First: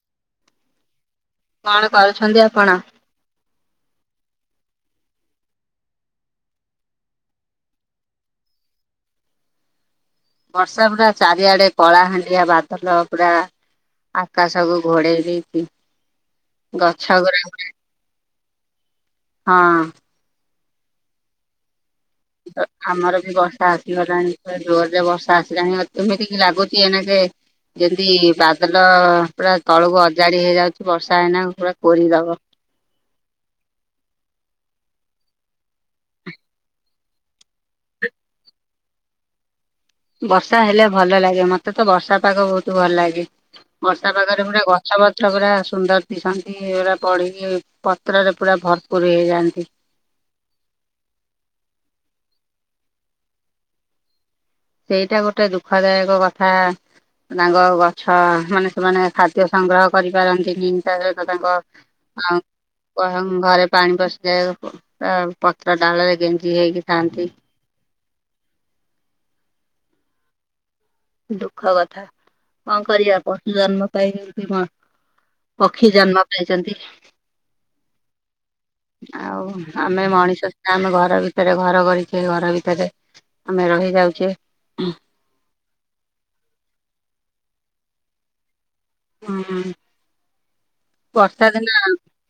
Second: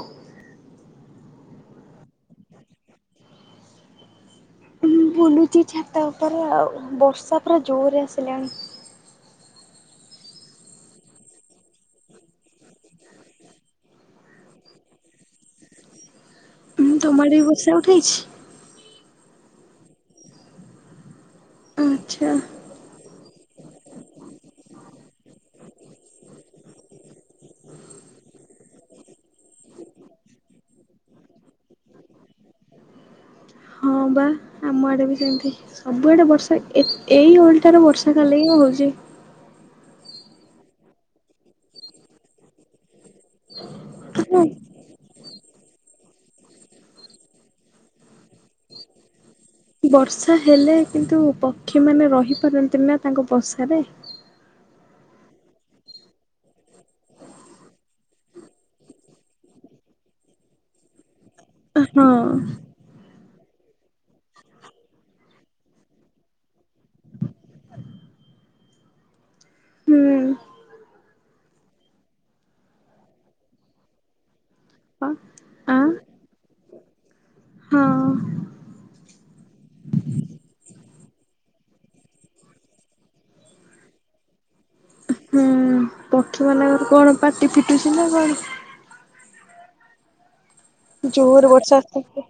ହଁ। କଣ କରୁଛନ୍ତି ଆପଣ? ମୁଁ ବୁଲୁଚି ଛାତ ଉପରେ ଆଉ ବର୍ଷା ପୁରା ଜୋରରେ ଆସିଲାଣି। ବର୍ଷା ପୁରା ଚାରିଆଡେ କଳା ହାଣ୍ଡିଆ ବାଦଲ ପୁରା ଆକାଶକୁୁ ଘୋଡେଇ ଦେଇଛି ହୁଁ ତମ ଗଛ ଆଡ଼େ ବି ଗୁଡା ବର୍ଷା ଉଠେଇଛି? ହଁ। ଆଚ୍ଛା ଆମର ବର୍ଷା ଆସିଗଲାଣି ଜୋରରେ ବର୍ଷା ଆସିଲାଣି ଏମିତିକି ଲାଗୁଛି ଏକେ ଯେମିତି ବାଦଲ ପୁରା ତଳକୁ ଅଜାଡି ହେଇଯାଉଛି ବର୍ଷା ହେଇନା ପୁରା କୋରି ଦବ ହଁ। ହଁ ବା ଆମ ଆଡେ ବି ସେମିତି ସବୁଆଡେ ବର୍ଷା ଏଇ ଓଲଟାରେ ବର୍ଷା କାଲେ ହିଁ ହଉଛି ବର୍ଷା ହେଲେ ଭଲ ଲାଗେ ମତେ ତ ବର୍ଷା ପାଗ ବହୁତ ଭଲ ଲାଗେ। ବର୍ଷା ପାାଗରେ ଗୋଟେ ଗଛ ପୁରା ସୁନ୍ଦର ଦିଶନ୍ତି ପୁରା ପଢି଼କି ପତ୍ରରେ ପୁରା ଭରପୁର ହେଇଯାଆନ୍ତି। ବର୍ଷା ହେଲେ କିନ୍ତୁ ପକ୍ଷୀ ମାନ ରହି ପାରନ୍ତି ନା ତାଙ୍କ ବଷାରେ ସେଇଟା ଗୋଟେ ଦୁଃଖଦାୟକ କଥା। ତାଙ୍କ ଗଛ ମାନେ ସେମାନେ ଖାଦ୍ୟ ସଂଗ୍ରହ କରିପାରନ୍ତିନି ତା ସହିତ ତାଙ୍କ ହଁ ହ କହ ଘରେ ପାଣି ପଶିଯାଏ ପତ୍ର ଡାଳ ରେ ଗେଞ୍ଜି ହେଇକି ଥାଆନ୍ତି। ହୁଁ ଦୁଃଖ କଥା କଣ କରିବା ପୁର୍ନଜନ୍ମ ପାଇ କି ମା ଆ ପକ୍ଷୀ ଜନ୍ମ ପାଇଛନ୍ତି। ହଁ। ଆଉ ଆମେ ମଣିଷ ଆମେ ଘର ଭିତରେ ଘର କରିଛେ ଘର ଭିତରେ ଆମେ ରହି ଯାଉଛେ ପକ୍ଷୀ ମାନଙ୍କର କଣ ପାଟି ପିଟୁଛି ନା କଣ? ହୁଁ ଜୋରେ ବର୍ଷା ଦିନ ହଁ ଆସିଛି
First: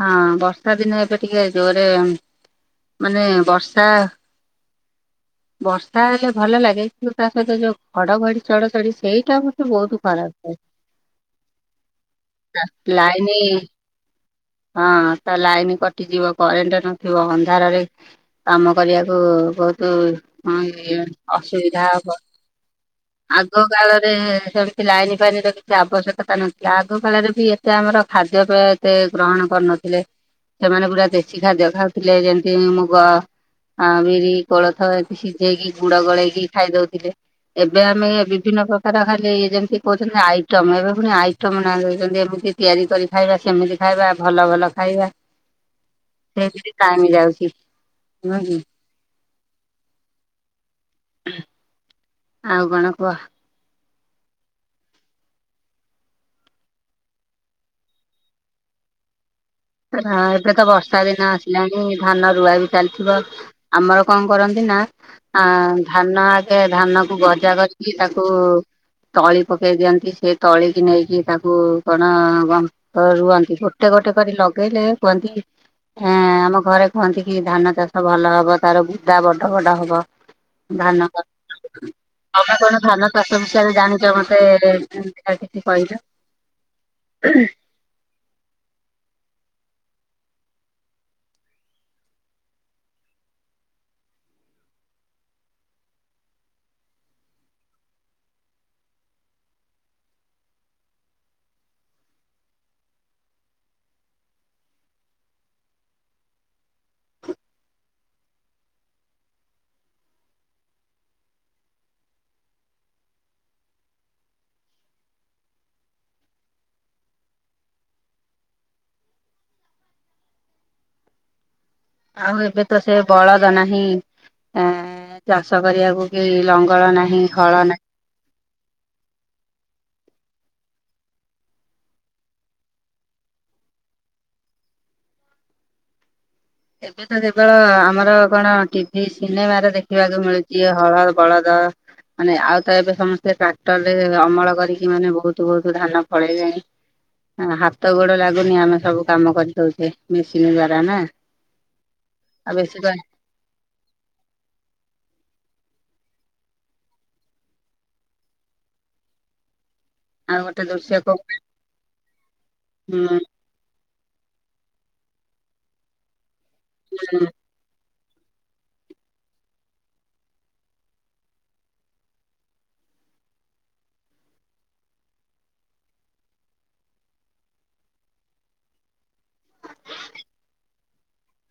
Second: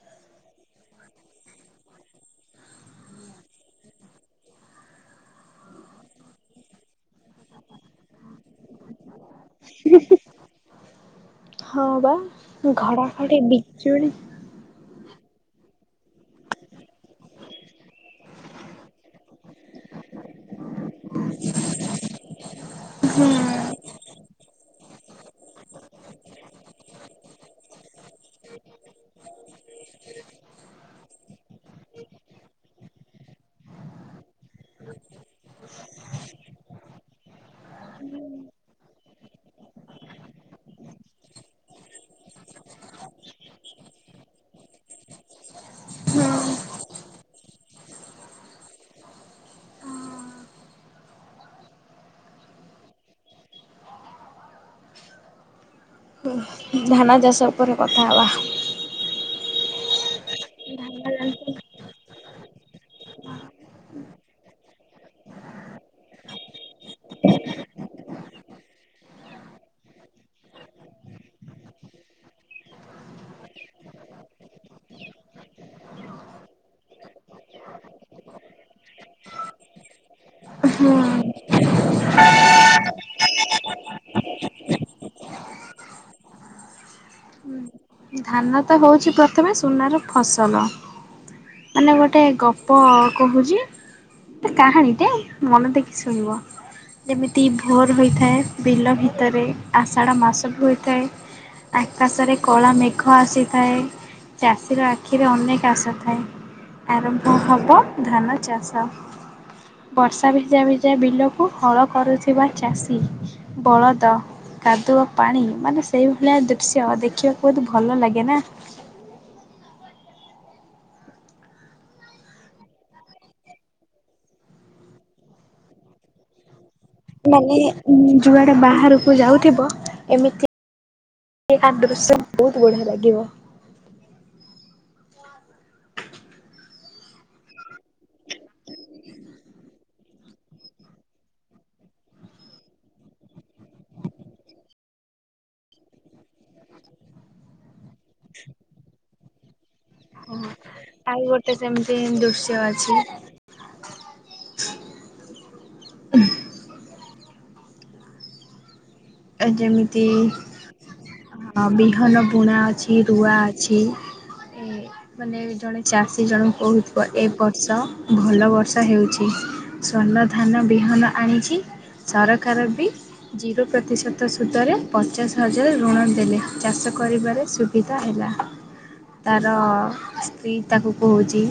ବର୍ଷ ବର୍ଷା ଦିନ ଏବେ ଟିକେ ଜୋରେ ମାନେ ବର୍ଷା ବର୍ଷା ହେଲେ ଭଲ ଲାଗେ କି ତା ସହିତ ଯୋଉ ଘଡଘଡି ଚଢଚଢ଼ି ସେଇଟା ହଉଛି ବହୁତ ଖରାପ। ହଁ ବା ଲାଇନି ଘଡ଼ଘଡ଼ି ବିଜୁଳି ହ ହଁ ତ ଲାଇନ କଟିଯିବ କରେଣ୍ଟ ନଥିବ ଅନ୍ଧାରରେ କାମ କରିବାକୁ ବହୁତ ହ ହଁଇ ଅସୁବିଧା ହବ ହୁଁ। ଆଗ କାଳରେ ସେମିତି ଲାଇନ ପାଇନ୍ ର କିଛି ଆବଶ୍ୟକତା ନଥିଲା। ଆଗ କାଳରେ ବି ଏତେ ଆମର ଖାଦ୍ୟ ପେୟ ଏତେ ଗ୍ରହଣ କରୁନଥିଲେ। ସେମାନେ ପୁରା ଦେଶୀ ଖାଦ୍ୟ ଖାଉଥିଲେ, ଯେମତି ମୁଗ ଆଉ ବିରି କୋଳଥ ଏ ସିଝେଇକି ଗୁଡ ଗଳେଇକି ଖାଇ ଦଉଥିଲେ। ଏବେ ଆମେ ବିଭିନ୍ନ ପ୍ରକାର ଖାଲି ଯେମିତି କହୁଚନ୍ତି ଆଇଟମ ଏବେ ପୁଣି ଆଇଟମ ଉଛନ୍ତି ଏମିତି ତିଆରି କରି ଖାଇବା ସେମିତି ଖାଇବା ଭଲ ଭଲ ଖାଇବା। ସେଇଥିରେ ଟାଇମ ଯାଉଚି ନୁହ କି? ହ। ଆଉ କଣ କୁହ? ଧାନ ଚାଷ ଉପରେ କଥା ହେବା। ଏବେ ତ ବର୍ଷା ଦିନ ଆସିଲାଣି ଧାନ ରୁଆ ବି ଚାଲିଥିବ ଆମର କଣ କରନ୍ତି ନା ଧାନ ଆଗେ ଧାନ କୁ ଗଜା କରିକି ତାକୁ ତଳି ପକେଇ ଦିଅନ୍ତି ସେ ତଳି କିି ନେଇକି ତାକୁ କଣ ତ ରୁଅନ୍ତି ଗୋଟେ କ ଗୋଟେ କରି ଲଗେଇଲେ କୁହନ୍ତି ହୁଁ ଆମ ଘରେ କୁହନ୍ତି କି ଧାନ ଚାଷ ଭଲ ହବ ତାର ଗୁଦା ବଡ ବଡ ହବ। ଧାନ ହଁ। ତମେ କଣ ଧାନ ଚାଷ ବିଷୟରେ ଜାଣିଚ ମତେ ଏମତି ଟିକେ କହିଲ। ଧାନ ତ ହଉଚି ପ୍ରଥମେ ସୁନାର ଫସଲ। ମାନେ ଗୋଟେ ଗପ କହୁଚି। କାହାଣୀଟେ ମନ ଦେଇକି ଶୁଣିବ। ଯେମିତି ଭୋର ହୋଇଥାଏ ବିଲ ଭିତରେ ଆଷାଢ଼ ମାସ ବି ହୋଇଥାଏ। ଆକାଶରେ କଳା ମେ ଆଖ ଆସିଥାଏ ଚାଷୀର ଆଖିରେ ଅନେକ ଆଶା ଥାଏ। ଆରମ୍ଭ ହବ ଧାନ ଚାଷ । ବର୍ଷା ଭିଜା ଭିଜା ବିଲକୁ ହଳ କରୁଥିବା ଚାଷୀ ବଳଦ କାଦୁଅ ପାଣି ମାନେ ସେଇଭଳିଆ ଦୃଶ୍ୟ ଦେଖିବାକୁ ବହୁତ ଭଲ ଲାଗେ ନା। ଆଉ ଏବେ ତ ସେ ବଳଦ ନାହିଁ ଏ ଚାଷ କରିବାକୁ କି ଲଙ୍ଗ ଲଙ୍ଗଳ ନାହିଁ ହଳ ନାହିଁ। ଯୁଆଡ଼େ ବାହାରକୁ ଯାଉଥିବ ଏମିତି ଏବେକା ଦୃଶ୍ୟ ବହୁତ ବଢ଼ିଆ ଲାଗିବ। ଏବେ ତ କେବଳ ଆମର କଣ ଟିଭି ସିନେମାରେ ଦେଖିବାକୁ ମିଳୁଚି ହଳ ବଳଦ। ମାନେ ଆଉ ତ ଏବେ ସମସ୍ତେ ଟ୍ରାକ୍ଟର ରେ ଅମଳ କରିକି ମାନେ ବହୁତ ବହୁତ ଧାନ ଫଳେଇଲେଣି। ହ ହାତ ଗୋଡ ଲାଗୁନି ଆମେ ସବୁ କାମ କରିଦଉଚେ ମେସିନ୍ ଦ୍ଵାରା ନା। ଏତ ସେମିତି ଆଉ ଦୃଶ୍ୟ ବେଶୀ ଅଛି। [inaudible] ଆ ଯେମିତି ଆଉ ଗୋଟେ ଦୃଶ୍ୟ କ ବି ବିହନ ବୁଣା ଅଛି ରୁଆ ଅଛି। ଏ ମାନେ ଜଣେ ଚାଷୀ ଜଣ କହୁଥିବ ଏ ବର୍ଷ ଭଲ ବର୍ଷା ହେଉଚି ଶ୍ୱର୍ଣ୍ଣ ଧାନ ବିହନ ଆଣିଛି। ସରକାର ବି ଜିରୋ ପ୍ରତିଶତ ସୁତରେ ପଚାଶ ହଜାର ଋଣ ଦେଲେ, ଚାଷ କରିବାରେ ସୁବିଧା ହେଲା। ତାର ସ୍ତ୍ରୀ ତାକୁ କହୁଚି।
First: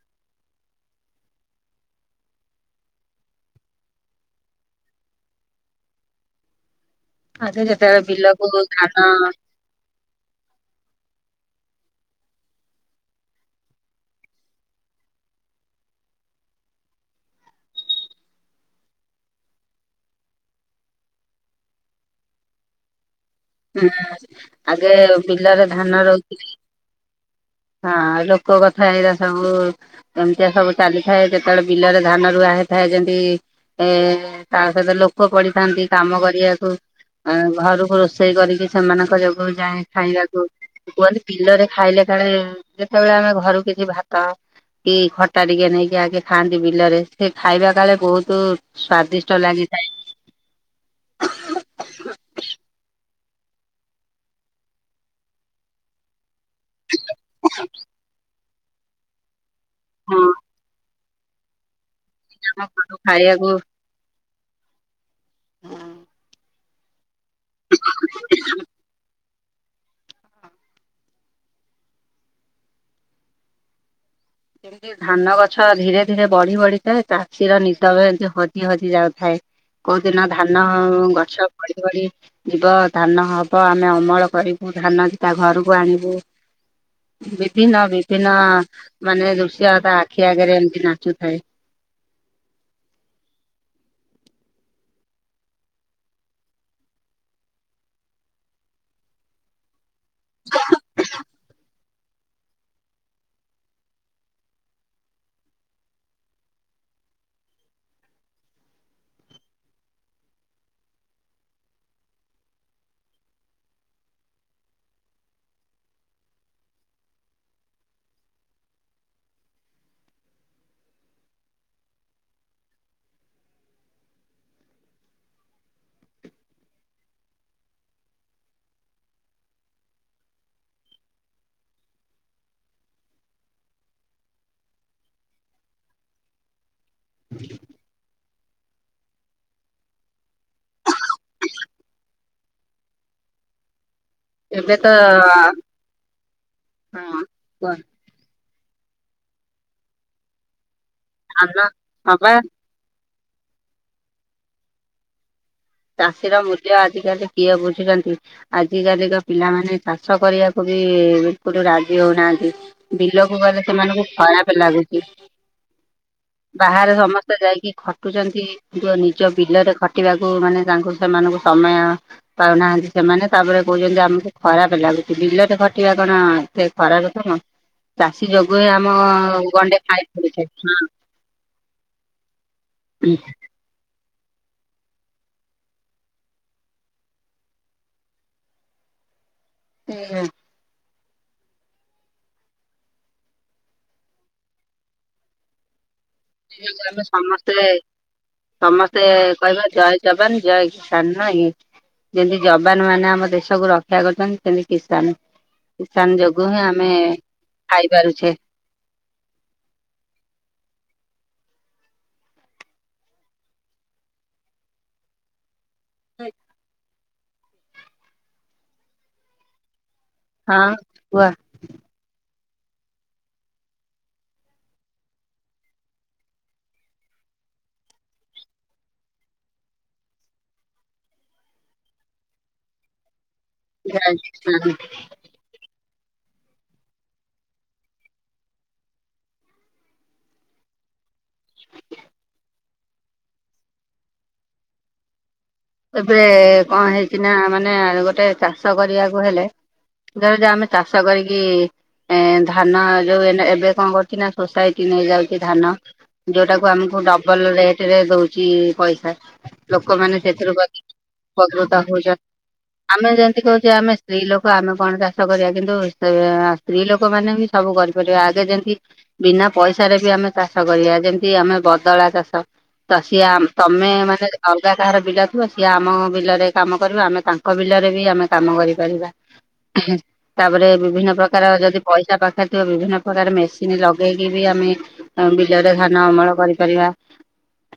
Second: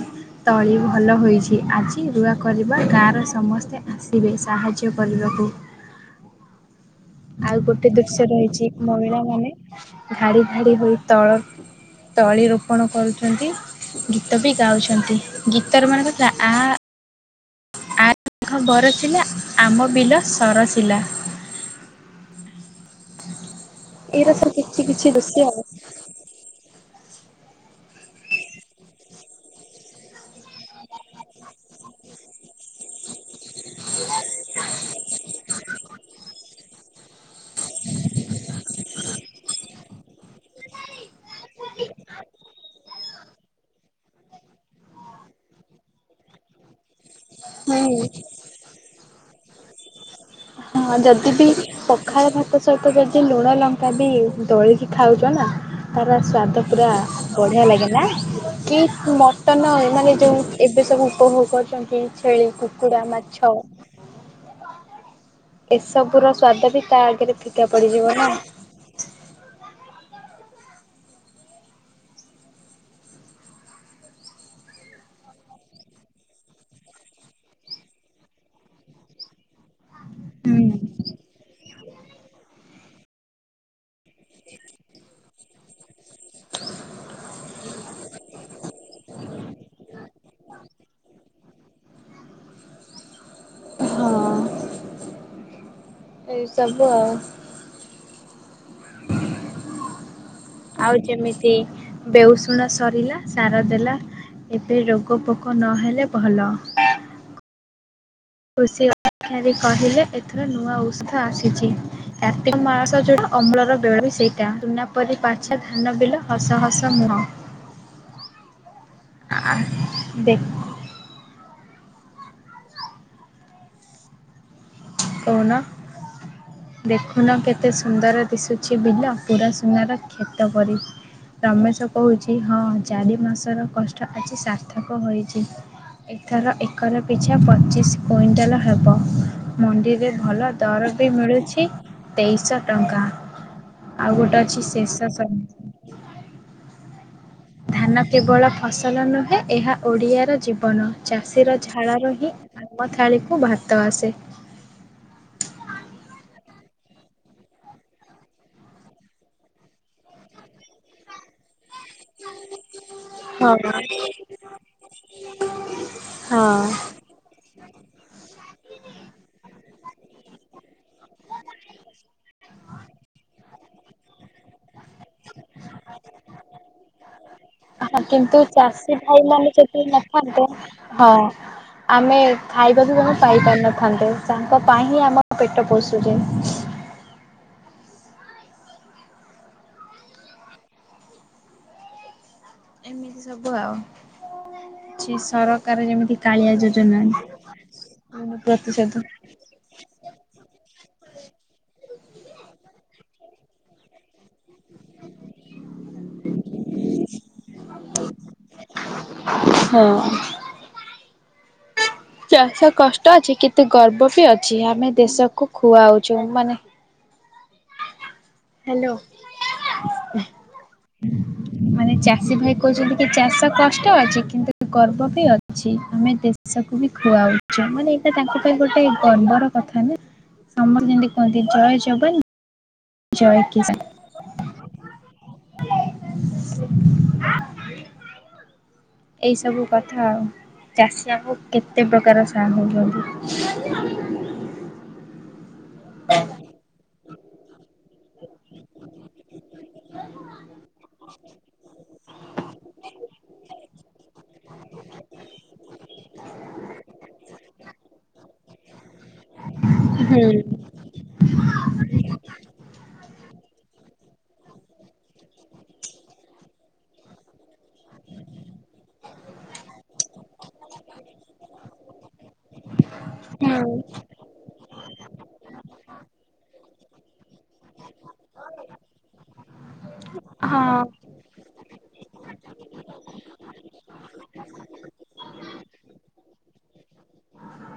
ତଳି ଭଲ ହୋଇଚି ଆଜି ରୁଆ କରିବା, ଗାଁର ସମସ୍ତେ ଆସିବେ ସାହାଯ୍ୟ କରିବାକୁ। କୁ। ଆଗେ ଆଉ ଗୋଟେ ଯେତେବେଳେ ଦୃଶ୍ୟ ବିଲକୁ ରହିଚି ଧାନ ମହିଳା ମାନେ ଧାଡି ଭାଡି ହୋଇ ତଳ ତଳି ରୋପଣ କରୁଚନ୍ତି, ଗୀତ ବି ଗାଉଛନ୍ତି ଗୀତର ମାନେ ଯୋଉଟା ଆ ଘ ବରଷିଲା ଆମ ବିଲ ସରସିଲା। ହୁଁ ଏଇରା ସବୁ କିଛି ଆଗେ କିଛି ଦୃଶ୍ୟ ବିଲରେ ଧାନ ରୋଇ ଥିଲି। ହଁ ଲୋକ କଥା ଏଇରା ସବୁ ଏମିତିଆ ସବୁ ଚାଲିଥାଏ ଯେତେବେଳେ ବିଲରେ ଧାନ ରୁଆ ହଏ। ଥାଏ ଯେମିତି ଏ-ଏ-ଏ ତା ସହିତ ଲୋକ ପଡିିଥାନ୍ତି କାମ କରିବାକୁ ଆ ଘରକୁ ରୋଷେ ସେମାନଙ୍କ ଯୋଗୁ ଯାଏଁ ଖାଇବାକୁ କୁଅନ୍ତି। ବିଲରେ ଖାଇଲେ କାଳେ ଯେତେବେଳେ ଆମେ ଘରୁ କିଛି ଭାତ କି ଖଟା ଟିକେ ନେଇକି ଆଗେ ଖାଆନ୍ତି ବିଲରେ ସେ ଖାଇବା କାଳେ ହୁଁ ବହୁତୁ ସ୍ଵାଦିଷ୍ ଟ ଲାଗିଥାଏ । ହଁ ଯଦି ବି ପଖାଳ ଭାତ ସହିତ ଯଦି ଲୁଣ ଲଙ୍କା ବି ଦଳିକି ଖାଉଚ଼ ନା ତାର ସ୍ଵା ଦ ପୁରା ବଢିଆ ଲାଗେ ନା। କି ମଟନ ଏମାନେ ହଁ ଯୋଉ ଏବେ ସବୁ କୋହଉ କରୁଚ଼ନ୍ତି ଛେଳି, ଆମ ଘରୁ କୁକୁଡ଼ା, ମାଛ ଖାଇବାକୁ ଏ ସବୁର ସ୍ଵାଦ ବି ତା ଆଗରେ ଫିକା ପଡିଯିବ ନା । ଏମିତି ଧାନ ଗଛ ଧୀରେ ଧୀରେ ବଢି ବଢିଥାଏ। ଚାଷୀର ନିଦ ବେ ଏମତି ହଜି ହଜି ଯାଉଥାଏ । କୋଉ ଦିନ ହୁଁ। ଧାନ-ଅ-ଅ ଗଛ ବଢି ବଢି ଯିବ ଧାନ ହବ ଆମ୍ ମେ ଅମଳ କରିବୁ ଧାନ ତା ଘରକୁ ଆଣିବୁ । ବିଭିନ୍ନ ବିଭିନ୍ନ ମାନେ ଦୃଶ୍ୟ ତା ଆଖି ଆଗରେ ଏମିତି ନାଚୁଥାଏ । ହଁ । ଏଇସବୁ ଆଉ । ଆଉ ଯେମିତି ବେଉଷୁଣା ସରିଲା ସାର ଦେଲା ଏବେ ରୋଗ ପୋକ ନହେଲେ ଭଲ । ଖୁସି ଅ ଠାରୀ କହିଲେ ଏଥର ନୂଆ ଔଷଧ ଆସିଛି । କାର୍ତ୍ତିକ ମାସ ଯୋଉଟା ଅମ୍ଳର ବେଳ ସେଇଟା ରୁନା ପରି ପାଛେ ଧାନ ବିଲ ହସ ହସ ମୁହଁ । ଆ ଦେ କହୁନ ଦେଖୁନ କେତେ ସୁନ୍ଦର ଦିଶୁଛି ବିଲ ପୁରା ସୁନାର କ୍ଷେତ ପରି । ରମେଶ କହୁଚ଼ି ହଁ ଚାରି ମାସର କଷ୍ଟ ଆଜି ସାର୍ଥକ ହୋଇଛି । ଏଥର ଏକର ପିଛା ପଚିଶ୍ କୁଇଣ୍ଟାଲ ହେବ। ମଣ୍ଡିରେ ଭଲ ଦର ବି ମିଳୁଛି ତେଇଶଅ ଟଙ୍କା । ଆଉ ଗୋଟେ ଅଛି ଏବେ ତ ଶେଷ ସମ୍ ହଁ ଧାନ କେବଳ ଫସଲ ନୁହେଁ ଏହା ଓଡ଼ିଆର ଜୀବନ । ଚାଷୀର ଧାନ ଝାଳ ରେ ହଁ ହିଁ ବା ଆମ ଥାଳିକୁ ଭାତ ଆସେ । ଚାଷୀର ମୂଲ୍ୟ ଆଜିକାଲି କିଏ ବୁଝୁଚନ୍ତି ଆଜିକାଲିିର ପିଲାମାନେ ଚାଷ କରିଆକୁ ବି [unintelligible] ରାଜି ହଉନାହାନ୍ତି ବିଲକୁ ହଁ, ଗଲେ ସେମାନଙ୍କୁ ଖରାପ ଲାଗୁଚ଼ି । ହଁ। ବାହାରେ ସମସ୍ତେ ଯାଇକି ଖଟୁଚ଼ନ୍ତି କିନ୍ତୁ ନିଜ ବିଲରେ ଖଟିବାକୁ ମାନେ ତାଙ୍କୁ ସେମାନଙ୍କୁ ସମୟ ପାଉନାହାନ୍ତି ସେମାନେ ତାପରେ କହୁଚ଼ନ୍ତି ଯେ ଆମକୁ ଖରାପ ଲାଗୁ ସି ବିଲରେ ଖଟିବା କଣ ଏତେ ଖରାପେ କାମ? ଆହା ଚାଷୀ କିନ୍ତୁ ଯୋଗୁ ହିଁ ଆମ ଚାଷୀ ଭାଇ ମାନେ ଗଣ୍ଡେ ଯଦି ଖାଇ ପଡୁଛେ ନଥାନ୍ତେ । ହଁ ଆମେ ଖାଇବାକୁ ହଁ। କଣ ପାଇପାରିନଥାନ୍ତେ । ତାଙ୍କ ପାଇଁ ହିଁ ଆମ ପେଟ ପୋଷୁଚ଼ି । ହୁମ। ଏମିତି ସବୁ ଆଉ ଛି ସରକାର ଯେମିତି କାଳିଆ ସେଇଯୋଗୁ ଯୋଜନା ଆମେ ଋଣ ସମସ୍ତେ ପ୍ରତିଶୋଧ ସମସ୍ତେ କହିବା ଜୟ ଯବାନ ଜୟ କିଶାନ । ନାକି ଯେମିତି ଯବାନ ମାନେ ଆମ ଦେଶକୁ ରକ୍ଷା କରିଚନ୍ ସେମିତି କିଷାନ କିଷାନ ଯୋଗୁ ହିଁ ଆମେ ଖାଇପାରୁଛେ । ହଁ । ଚାଷ କଷ୍ଟ ଅଛି କିନ୍ତୁ ଗର୍ବ ବି ଅଛି ଆମେ ଦେଶକୁ ଖୁଆଉଚୁ ମାନେ ହ୍ୟାଲୋ [inaudible] ହଁ କୁହ । ମାନେ ଚାଷୀ ଭାଇ କହୁଛନ୍ତି କି ଚାଷ କଷ୍ଟ ଅଛି କିନ୍ତୁ ଗର୍ବ ବି ଅଛି ଆମେ ଦେଶକୁ ବି ଖୁଆଉଚୁ । ମାନେ ଏଇଟା ତାଙ୍କ ପାଇଁ ଗୋଟେ ଗର୍ବର କଥା ନା ଆମର ଯେମିତି କୁହନ୍ତି ଜୟ ଜବାନ ଜୟ [unintelligible] ଏଇ ସବୁ କଥା ଆଉ। ଚାଷୀ ଆମକୁ କେତେ ପ୍ରକାର ସାହା ହଉଛନ୍ତି। ଏବେ କଣ ହେଇକିନା ମାନେ ଗୋଟେ ଚାଷ କରିବାକୁ ହେଲେ ଧର ଯେ ଆମେ ଚାଷ କରିକି ଏ ଧାନ ଯୋଉ ଏବେ କଣ କରୁଛି ନା ସୋସାଇଟି ନେଇଯାଉଛି ଧାନ ଯୋଉଟାକୁ ଆମେ ଡବଲ ରେଟ ରେ ଦଉଛି ପଇସା ଲୋକମାନେ ହୁଁ ସେଥିରୁ ବା ଉପକୃତ ହଉଛନ୍ତି ଆମେ ଯେମତି କହୁଛେ ଆମେ ସ୍ତ୍ରୀ ଲୋକ ଆମେ କଣ ଚାଷ କରିବା କିନ୍ତୁ ସେ ସ୍ତ୍ରୀ ଲୋକ ଲୋକମାନେ ବି ସବୁ କରିପାରିବେ ଆଗେ ଯେମତି ବିନା ପଇସାରେ ବି ଆମେ ଚାଷ କରିବା ଯେମତି ଆମେ ବଦଳା ଚାଷ ତ ସିଏ ତମେ ମାନେ ଅଲଗା କାହାର ବିଲ ଥିବ ସିଏ ଆମ ବିଲରେ କାମ କରିବ ଆମେ ତାଙ୍କ ବିଲରେ ବି ଆମେ କାମ କରିପାରିବା। ତାପରେ ହଁ ବିଭିନ୍ନ ପ୍ରକାର ଯ ଯଦି ପଇସା ପାଖରେ ଥିବା ବିଭିନ୍ନ ପ୍ରକାର ମେସିନ ଲଗେଇକି ବି ଆମେ ବିଲରେ ଧାନ ଅମଳ କରିପାରିବା। ହୁଁ।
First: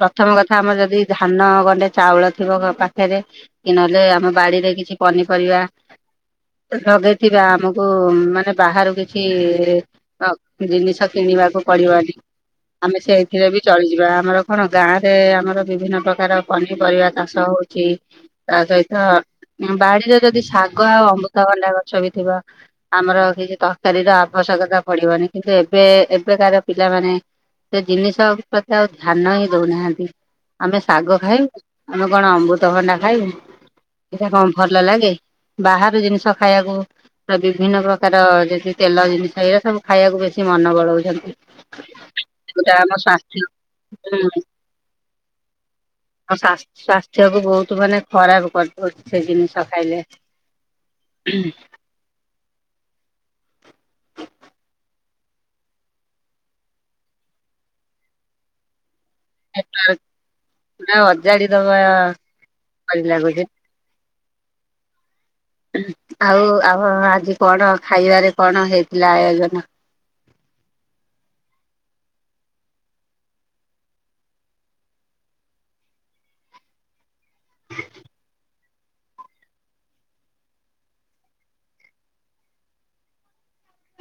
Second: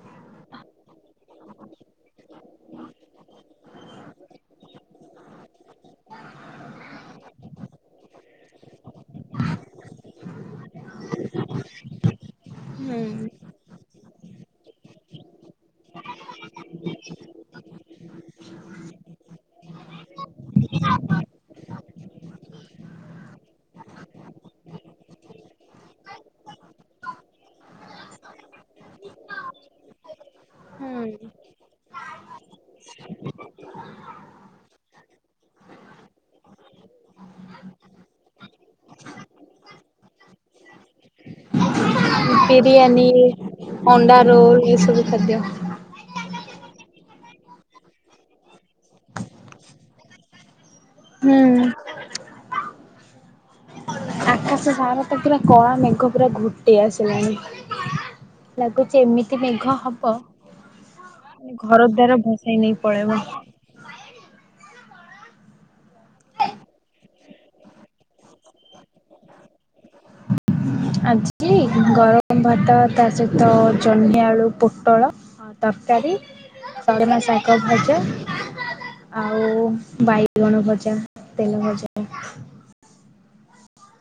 ପ୍ରଥମ କଥା ଆମର ଯଦି ଧାନ ଗଣ୍ଡେ ଚାଉଳ ଥିବ ପାଖରେ କି ନହେଲେ ଆମ ବାଡିରେ କିଛି ପନିପରିବା ଲଗେଇଥିବା ଆମକୁ ମାନେ ବାହାରୁ କିଛି ଜିନିଷ କିଣ କିଣିବାକୁ ପଡିବନି। ଆମେ ସେଇଥିରେ ବି ଚଳିଯିବା ଆମର କଣ ଗାଁ ରେ ଆମର ବିଭିନ୍ନ ପ୍ରକାର ପନିପରିବା ଚାଷ ହଉଛି ତା ସହିତ ବାଡି ଯଦି ଶାଗ ଆଉ ଅମୃତ ଭଣ୍ଡା ଗ ଗଛ ବି ଥିବ ଆମର କିଛି ତରକାରୀର ଆବଶ୍ୟକତା ପଡିବନି କିନ୍ତୁ ଏବେ ଏବେକାର ପିଲା ସେ ମାନେ ସେ ଜିନିଷ ପ୍ରତି ଆଉ ଧ୍ୟାନ ହିଁ ଦଉନାହାନ୍ତି। ଆମେ ଶାଗ ହୁଁ। ଖାଇବୁ ଆମେ କଣ ଅମୃତଭଣ୍ଡା ଖାଇବୁ ଏଇଟା କଣ ଭଲ ଲାଗେ? ବାହାରୁ ଜିନିଷ ଖାଇବାକୁ ବିଭିନ୍ନ ପ୍ରକାର ଯଦି ତେଲ ଜିନିଷ ଏଇ ସବୁ ଖାଇବାକୁ ବେଶୀ ମନ ବଳଉଛନ୍ତି। ଯୋଉଟା ଆମ ବିରିୟାନୀ ସ୍ୱାସ୍ଥ୍ୟ ଅଣ୍ଡା ରୋଲ୍ ଏ ସବୁ ଖାଦ୍ୟ। ଆମ ସ୍ୱାସ୍ଥ୍ୟକୁ ବହୁତ ମାନେ ଖରାପ ସେ ଜିନିଷ ଖାଇଲେ। ହୁଁ। ଆକାଶ ସାରଟା ପୁରା କଳା ମେଘ ପୁରା ଘୁଟି ଆସିଲାଣି ଲାଗୁଛି ଏମିତି ମେଘ ହବ ପୁରା ଅଜାଡି ଦବା ଘର ଦ୍ଵାର ଭସେଇ ନେଇ ପରି ପଳେଇବ। ଲାଗୁଛି ହୁଁ ଆଉ ଆଉ ଆଜି କଣ ଖାଇବାରେ କଣ ହେଇଥିଲା ଆୟୋଜନ? [inaudible] ଆଜି ଗରମ ଭାତ ତା ସହିତ ଜହ୍ନି ଆଳୁ ପୋଟଳ ତରକାରୀ ସଜନା ଶାଗ ଭଜା ଆଉ ବାଇଗଣ ଭଜା, ତେଲ ଭଜା।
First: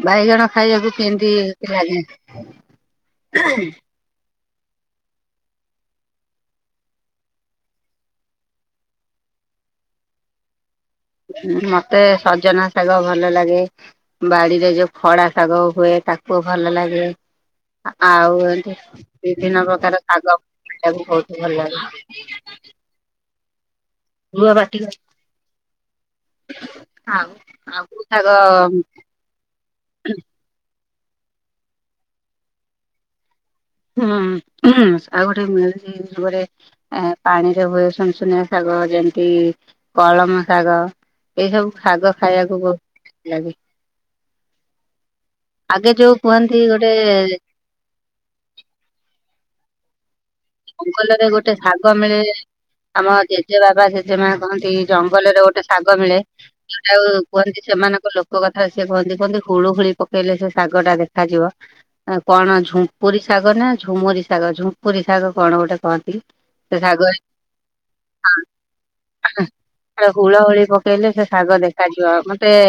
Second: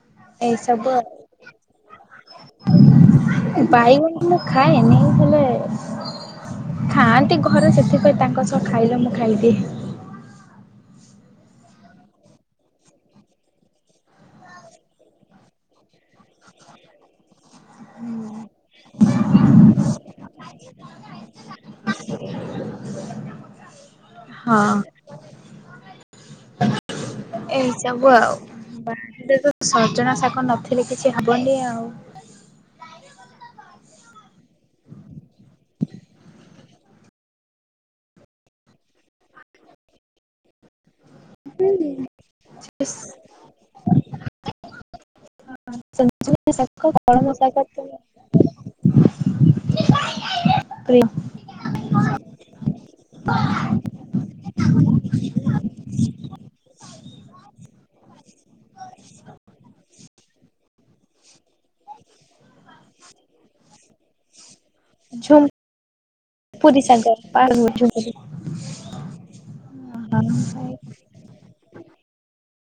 ବାଇଗଣ ଖାଇବାକୁ ଏଇସବୁ କେମିନ୍ତି ଲାଗେ? ଆଉ ବାଇଗଣ ମୁଁ ଖାଏନି ହେଲେ ଖାଆନ୍ତି ଘରେ ସେଥିପାଇଁ ତାଙ୍କ ସହ ଖାଇଲେ ମୁଁ ଖାଇଦିଏ। ମତେ ସଜନା ଶାଗ ଭଲ ଲାଗେ ବାଡିରେ ଯୋଉ ଖଡ଼ା ଶାଗ ହୁଏ ତା କୁ ଭଲ ଲାଗେ ଆଉ ଏଠି ବିଭିନ୍ନ ପ୍ରକାର ଶାଗ ତାକୁ ବହୁତ ଭଲ ଲାଗେ। ରୁଆ ହଁ ବାଟି ଏଇସବୁ ଆଉ ବାଡ଼ିରେ ତ ସଜନା ଶାଗ ନଥିଲେ କି କିଛି ହବନି ଆଉ। ହୁଁ ଆଉ ଗୋଟେ ମି ଗୋଟେ ପାଣିରେ ହୁଏ ସୁନ୍ ସୁନିଆ ଶାଗ ଶ ଯେମିତି କଳମ ଶାଗ ଏଇସବୁ ଶାଗ ଖାଇବାକୁ ବହୁତ ଲାଗେ। ଆଗେ ଯୋଉ କୁହନ୍ତି ଗୋଟେ [unintelligible] ପ୍ରିୟ। ଜଙ୍ଗଲରେ ଗୋଟେ ଶାଗ ମିଳେ ଆମ ଜେଜେ ବାବା ଜେଜେ ମା କହନ୍ତି ଜଙ୍ଗଲରେ ଗୋଟେ ଶାଗ ମିଳେ ଯୋଉଟାକୁ କୁହନ୍ତି ସେ ସେମାନଙ୍କ ଲୋକ ଙ୍କ କଥାରେ ସେ କହନ୍ତି କୁହନ୍ତି ହୁଳୁ ହୁଳି ପକେଇଲେ ସେ ଶାଗ ଟା ଦେଖାଯିବ ଅଁ କଣ ଅ ଝୁମ୍ପୁରି ଶାଗ ନା ଝୁମୁରି ଶାଗ ଝୁମ୍ପୁରି ଶାଗ କଣ ଗୋଟେ କହନ୍ତି ସେ ଝୁମ୍ପୁରି ଶାଗ ପାଳଙ୍ଗ ଝୁମ୍ପୁରି। ଖାଆନ୍ତି। କାଳେ ହୁଳହୁଳି ଓହୋ। ପକେଇଲେ ସେ ଶାଗ ଦେଖାଯିବ ମତେ